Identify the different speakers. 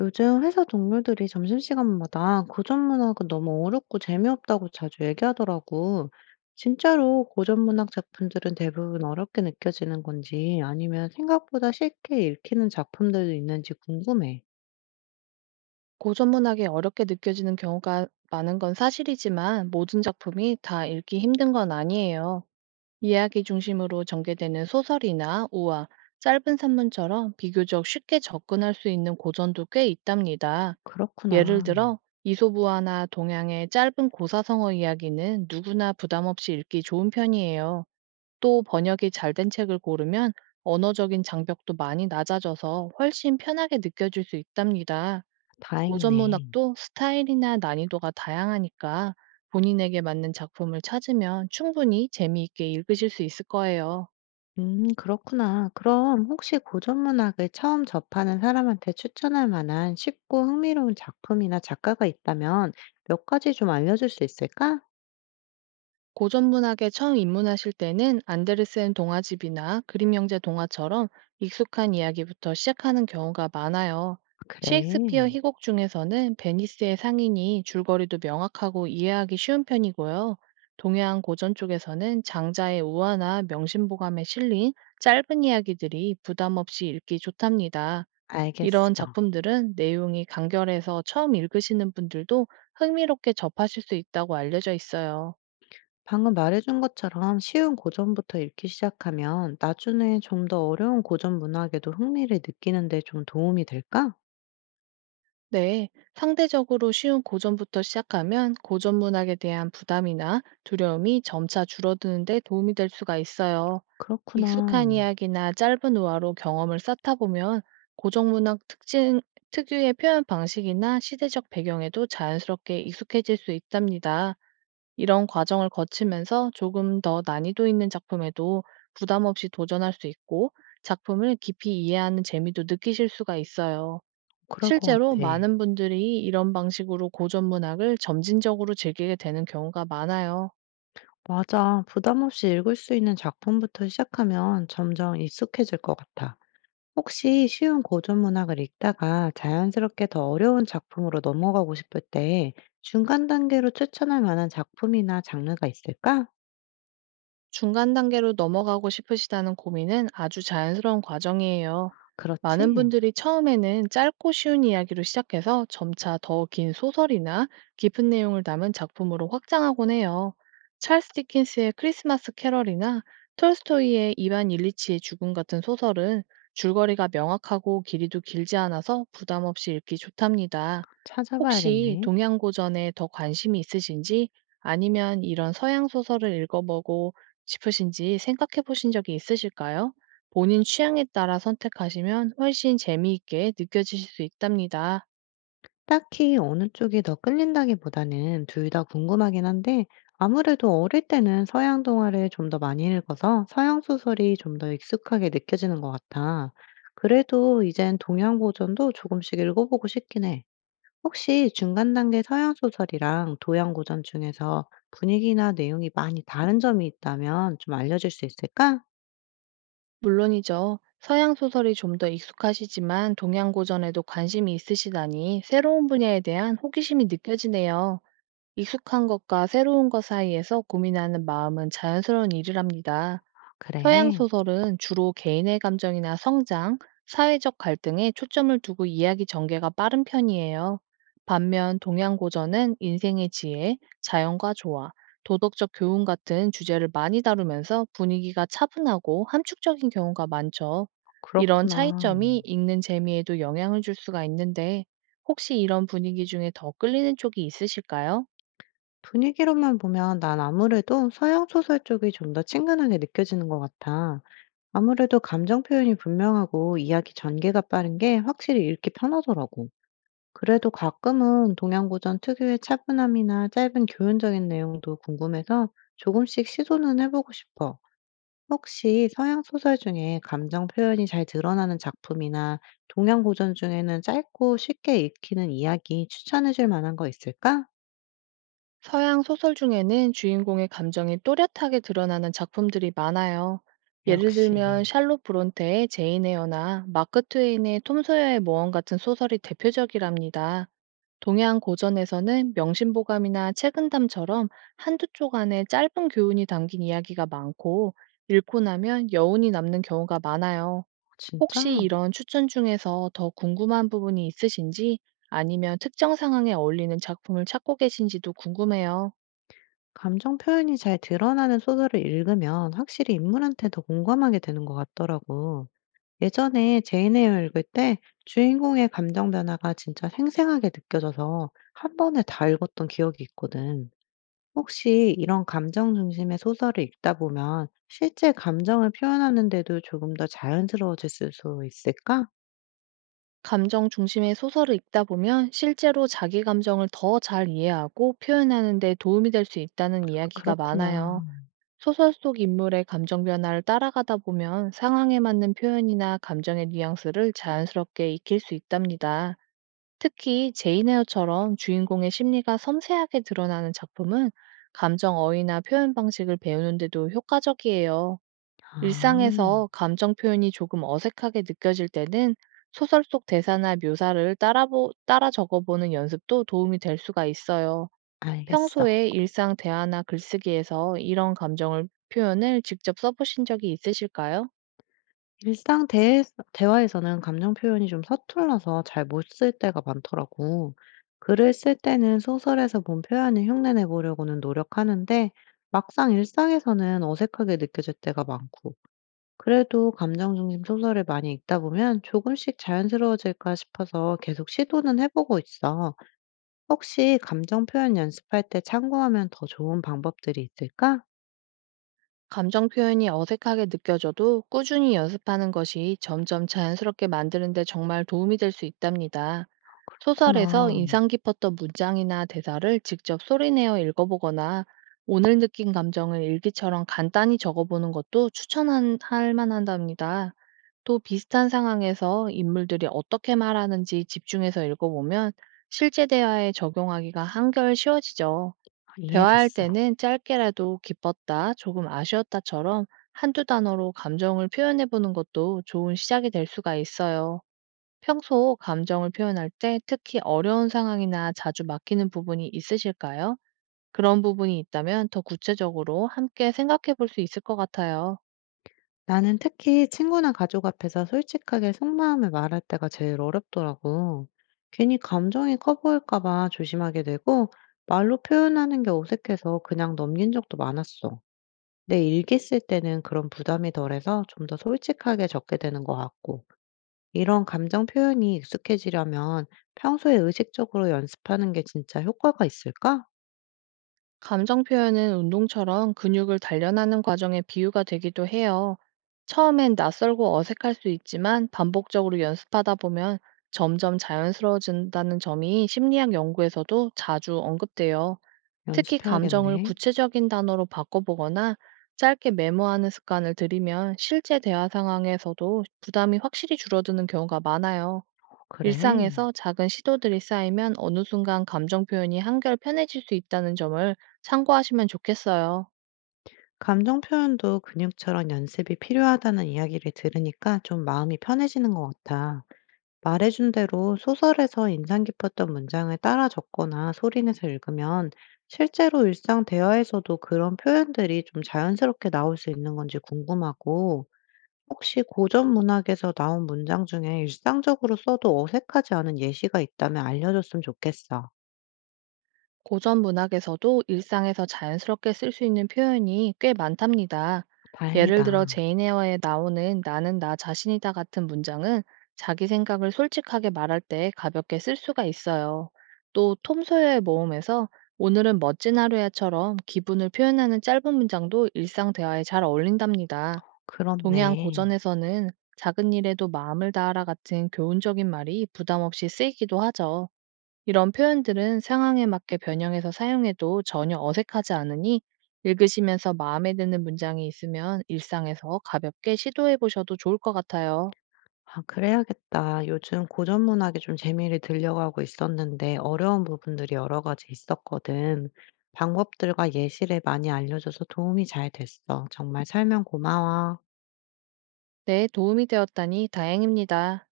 Speaker 1: 요즘 회사 동료들이 점심시간마다 고전 문학은 너무 어렵고 재미없다고 자주 얘기하더라고. 진짜로 고전 문학 작품들은 대부분 어렵게 느껴지는 건지 아니면 생각보다 쉽게 읽히는 작품들도 있는지 궁금해.
Speaker 2: 고전문학이 어렵게 느껴지는 경우가 많은 건 사실이지만, 모든 작품이 다 읽기 힘든 건 아니에요. 이야기 중심으로 전개되는 소설이나 우화, 짧은 산문처럼 비교적 쉽게 접근할 수 있는 고전도 꽤 있답니다. 예를
Speaker 1: 그렇구나.
Speaker 2: 들어 이소부화나 동양의 짧은 고사성어 이야기는 누구나 부담 없이 읽기 좋은 편이에요. 또 번역이 잘 된 책을 고르면 언어적인 장벽도 많이 낮아져서 훨씬 편하게 느껴질 수 있답니다. 고전
Speaker 1: 다행이네.
Speaker 2: 문학도 스타일이나 난이도가 다양하니까 본인에게 맞는 작품을 찾으면 충분히 재미있게 읽으실 수 있을 거예요.
Speaker 1: 그렇구나. 그럼 혹시 고전 문학을 처음 접하는 사람한테 추천할 만한 쉽고 흥미로운 작품이나 작가가 있다면 몇 가지 좀 알려줄 수 있을까?
Speaker 2: 고전 문학에 처음 입문하실 때는 안데르센 동화집이나 그림형제 동화처럼 익숙한 이야기부터 시작하는 경우가 많아요.
Speaker 1: 그래,
Speaker 2: 셰익스피어 희곡 중에서는 베니스의 상인이 줄거리도 명확하고 이해하기 쉬운 편이고요. 동양 고전 쪽에서는 장자의 우화나 명심보감에 실린 짧은 이야기들이 부담 없이 읽기 좋답니다. 이런
Speaker 1: 알겠어.
Speaker 2: 작품들은 내용이 간결해서 처음 읽으시는 분들도 흥미롭게 접하실 수 있다고 알려져 있어요.
Speaker 1: 방금 말해준 것처럼 쉬운 고전부터 읽기 시작하면 나중에 좀 더 어려운 고전 문학에도 흥미를 느끼는 데 좀 도움이 될까?
Speaker 2: 네, 상대적으로 쉬운 고전부터 시작하면 고전 문학에 대한 부담이나 두려움이 점차 줄어드는 데 도움이 될 수가 있어요.
Speaker 1: 그렇구나.
Speaker 2: 익숙한 이야기나 짧은 우화로 경험을 쌓다 보면 고전 문학 특징, 특유의 표현 방식이나 시대적 배경에도 자연스럽게 익숙해질 수 있답니다. 이런 과정을 거치면서 조금 더 난이도 있는 작품에도 부담 없이 도전할 수 있고, 작품을 깊이 이해하는 재미도 느끼실 수가 있어요.
Speaker 1: 그럴 것
Speaker 2: 실제로
Speaker 1: 같아.
Speaker 2: 많은 분들이 이런 방식으로 고전 문학을 점진적으로 즐기게 되는 경우가 많아요.
Speaker 1: 맞아. 부담 없이 읽을 수 있는 작품부터 시작하면 점점 익숙해질 것 같아. 혹시 쉬운 고전 문학을 읽다가 자연스럽게 더 어려운 작품으로 넘어가고 싶을 때 중간 단계로 추천할 만한 작품이나 장르가 있을까?
Speaker 2: 중간 단계로 넘어가고 싶으시다는 고민은 아주 자연스러운 과정이에요. 많은
Speaker 1: 그렇지?
Speaker 2: 분들이 처음에는 짧고 쉬운 이야기로 시작해서 점차 더 긴 소설이나 깊은 내용을 담은 작품으로 확장하곤 해요. 찰스 디킨스의 크리스마스 캐럴이나 톨스토이의 이반 일리치의 죽음 같은 소설은 줄거리가 명확하고 길이도 길지 않아서 부담 없이 읽기 좋답니다. 혹시
Speaker 1: 찾아봐야겠네.
Speaker 2: 동양 고전에 더 관심이 있으신지, 아니면 이런 서양 소설을 읽어보고 싶으신지 생각해 보신 적이 있으실까요? 본인 취향에 따라 선택하시면 훨씬 재미있게 느껴지실 수 있답니다.
Speaker 1: 딱히 어느 쪽이 더 끌린다기보다는 둘 다 궁금하긴 한데 아무래도 어릴 때는 서양 동화를 좀 더 많이 읽어서 서양 소설이 좀 더 익숙하게 느껴지는 것 같아. 그래도 이젠 동양 고전도 조금씩 읽어보고 싶긴 해. 혹시 중간 단계 서양 소설이랑 동양 고전 중에서 분위기나 내용이 많이 다른 점이 있다면 좀 알려줄 수 있을까?
Speaker 2: 물론이죠. 서양 소설이 좀 더 익숙하시지만 동양 고전에도 관심이 있으시다니 새로운 분야에 대한 호기심이 느껴지네요. 익숙한 것과 새로운 것 사이에서 고민하는 마음은 자연스러운 일이랍니다.
Speaker 1: 그래,
Speaker 2: 서양 소설은 주로 개인의 감정이나 성장, 사회적 갈등에 초점을 두고 이야기 전개가 빠른 편이에요. 반면 동양 고전은 인생의 지혜, 자연과 조화, 도덕적 교훈 같은 주제를 많이 다루면서 분위기가 차분하고 함축적인 경우가 많죠. 이런
Speaker 1: 그렇구나.
Speaker 2: 차이점이 읽는 재미에도 영향을 줄 수가 있는데, 혹시 이런 분위기 중에 더 끌리는 쪽이 있으실까요?
Speaker 1: 분위기로만 보면 난 아무래도 서양 소설 쪽이 좀 더 친근하게 느껴지는 것 같아. 아무래도 감정 표현이 분명하고 이야기 전개가 빠른 게 확실히 읽기 편하더라고. 그래도 가끔은 동양 고전 특유의 차분함이나 짧은 교훈적인 내용도 궁금해서 조금씩 시도는 해보고 싶어. 혹시 서양 소설 중에 감정 표현이 잘 드러나는 작품이나 동양 고전 중에는 짧고 쉽게 읽히는 이야기 추천해 줄 만한 거 있을까?
Speaker 2: 서양 소설 중에는 주인공의 감정이 또렷하게 드러나는 작품들이 많아요. 예를
Speaker 1: 역시.
Speaker 2: 들면 샬롯 브론테의 제인 에어나 마크 트웨인의 톰 소여의 모험 같은 소설이 대표적이랍니다. 동양 고전에서는 명심보감이나 책은담처럼 한두 쪽 안에 짧은 교훈이 담긴 이야기가 많고, 읽고 나면 여운이 남는 경우가 많아요.
Speaker 1: 진짜?
Speaker 2: 혹시 이런 추천 중에서 더 궁금한 부분이 있으신지, 아니면 특정 상황에 어울리는 작품을 찾고 계신지도 궁금해요.
Speaker 1: 감정 표현이 잘 드러나는 소설을 읽으면 확실히 인물한테 더 공감하게 되는 것 같더라고. 예전에 제인에어 읽을 때 주인공의 감정 변화가 진짜 생생하게 느껴져서 한 번에 다 읽었던 기억이 있거든. 혹시 이런 감정 중심의 소설을 읽다 보면 실제 감정을 표현하는데도 조금 더 자연스러워질 수 있을까?
Speaker 2: 감정 중심의 소설을 읽다 보면 실제로 자기 감정을 더 잘 이해하고 표현하는 데 도움이 될 수 있다는 이야기가 많아요.
Speaker 1: 그렇구나.
Speaker 2: 소설 속 인물의 감정 변화를 따라가다 보면 상황에 맞는 표현이나 감정의 뉘앙스를 자연스럽게 익힐 수 있답니다. 특히 제인 헤어처럼 주인공의 심리가 섬세하게 드러나는 작품은 감정 어휘나 표현 방식을 배우는데도 효과적이에요.
Speaker 1: 아,
Speaker 2: 일상에서 감정 표현이 조금 어색하게 느껴질 때는 소설 속 대사나 묘사를 따라, 따라 적어보는 연습도 도움이 될 수가 있어요.
Speaker 1: 알겠어.
Speaker 2: 평소에 일상 대화나 글쓰기에서 이런 감정을 표현을 직접 써보신 적이 있으실까요?
Speaker 1: 일상 대 대화에서는 감정 표현이 좀 서툴러서 잘 못 쓸 때가 많더라고. 글을 쓸 때는 소설에서 본 표현을 흉내내 보려고는 노력하는데 막상 일상에서는 어색하게 느껴질 때가 많고. 그래도 감정 중심 소설을 많이 읽다 보면 조금씩 자연스러워질까 싶어서 계속 시도는 해보고 있어. 혹시 감정 표현 연습할 때 참고하면 더 좋은 방법들이 있을까?
Speaker 2: 감정 표현이 어색하게 느껴져도 꾸준히 연습하는 것이 점점 자연스럽게 만드는데 정말 도움이 될 수 있답니다. 소설에서
Speaker 1: 그렇구나.
Speaker 2: 인상 깊었던 문장이나 대사를 직접 소리내어 읽어보거나 오늘 느낀 감정을 일기처럼 간단히 적어보는 것도 추천할 만한답니다. 또 비슷한 상황에서 인물들이 어떻게 말하는지 집중해서 읽어보면 실제 대화에 적용하기가 한결 쉬워지죠. 대화할
Speaker 1: 이해됐어.
Speaker 2: 때는 짧게라도 기뻤다, 조금 아쉬웠다처럼 한두 단어로 감정을 표현해보는 것도 좋은 시작이 될 수가 있어요. 평소 감정을 표현할 때 특히 어려운 상황이나 자주 막히는 부분이 있으실까요? 그런 부분이 있다면 더 구체적으로 함께 생각해 볼 수 있을 것 같아요.
Speaker 1: 나는 특히 친구나 가족 앞에서 솔직하게 속마음을 말할 때가 제일 어렵더라고. 괜히 감정이 커 보일까 봐 조심하게 되고, 말로 표현하는 게 어색해서 그냥 넘긴 적도 많았어. 내 일기 쓸 때는 그런 부담이 덜해서 좀 더 솔직하게 적게 되는 것 같고, 이런 감정 표현이 익숙해지려면 평소에 의식적으로 연습하는 게 진짜 효과가 있을까?
Speaker 2: 감정 표현은 운동처럼 근육을 단련하는 과정의 비유가 되기도 해요. 처음엔 낯설고 어색할 수 있지만 반복적으로 연습하다 보면 점점 자연스러워진다는 점이 심리학 연구에서도 자주 언급돼요. 특히 감정을
Speaker 1: 연습해야겠네.
Speaker 2: 구체적인 단어로 바꿔보거나 짧게 메모하는 습관을 들이면 실제 대화 상황에서도 부담이 확실히 줄어드는 경우가 많아요.
Speaker 1: 어, 그래.
Speaker 2: 일상에서 작은 시도들이 쌓이면 어느 순간 감정 표현이 한결 편해질 수 있다는 점을 참고하시면 좋겠어요.
Speaker 1: 감정 표현도 근육처럼 연습이 필요하다는 이야기를 들으니까 좀 마음이 편해지는 것 같아. 말해준 대로 소설에서 인상 깊었던 문장을 따라 적거나 소리내서 읽으면 실제로 일상 대화에서도 그런 표현들이 좀 자연스럽게 나올 수 있는 건지 궁금하고, 혹시 고전 문학에서 나온 문장 중에 일상적으로 써도 어색하지 않은 예시가 있다면 알려줬으면 좋겠어.
Speaker 2: 고전 문학에서도 일상에서 자연스럽게 쓸 수 있는 표현이 꽤 많답니다. 예를 들어
Speaker 1: 다행이다.
Speaker 2: 제인 에어에 나오는 "나는 나 자신이다" 같은 문장은 자기 생각을 솔직하게 말할 때 가볍게 쓸 수가 있어요. 또 톰 소여의 모험에서 "오늘은 멋진 하루야처럼 기분을 표현하는 짧은 문장도 일상 대화에 잘 어울린답니다. 동양
Speaker 1: 그렇네.
Speaker 2: 고전에서는 "작은 일에도 마음을 다하라" 같은 교훈적인 말이 부담 없이 쓰이기도 하죠. 이런 표현들은 상황에 맞게 변형해서 사용해도 전혀 어색하지 않으니, 읽으시면서 마음에 드는 문장이 있으면 일상에서 가볍게 시도해 보셔도 좋을 것 같아요.
Speaker 1: 아 그래야겠다. 요즘 고전 문학에 좀 재미를 들려가고 있었는데 어려운 부분들이 여러 가지 있었거든. 방법들과 예시를 많이 알려줘서 도움이 잘 됐어. 정말 설명 고마워.
Speaker 2: 네, 도움이 되었다니 다행입니다.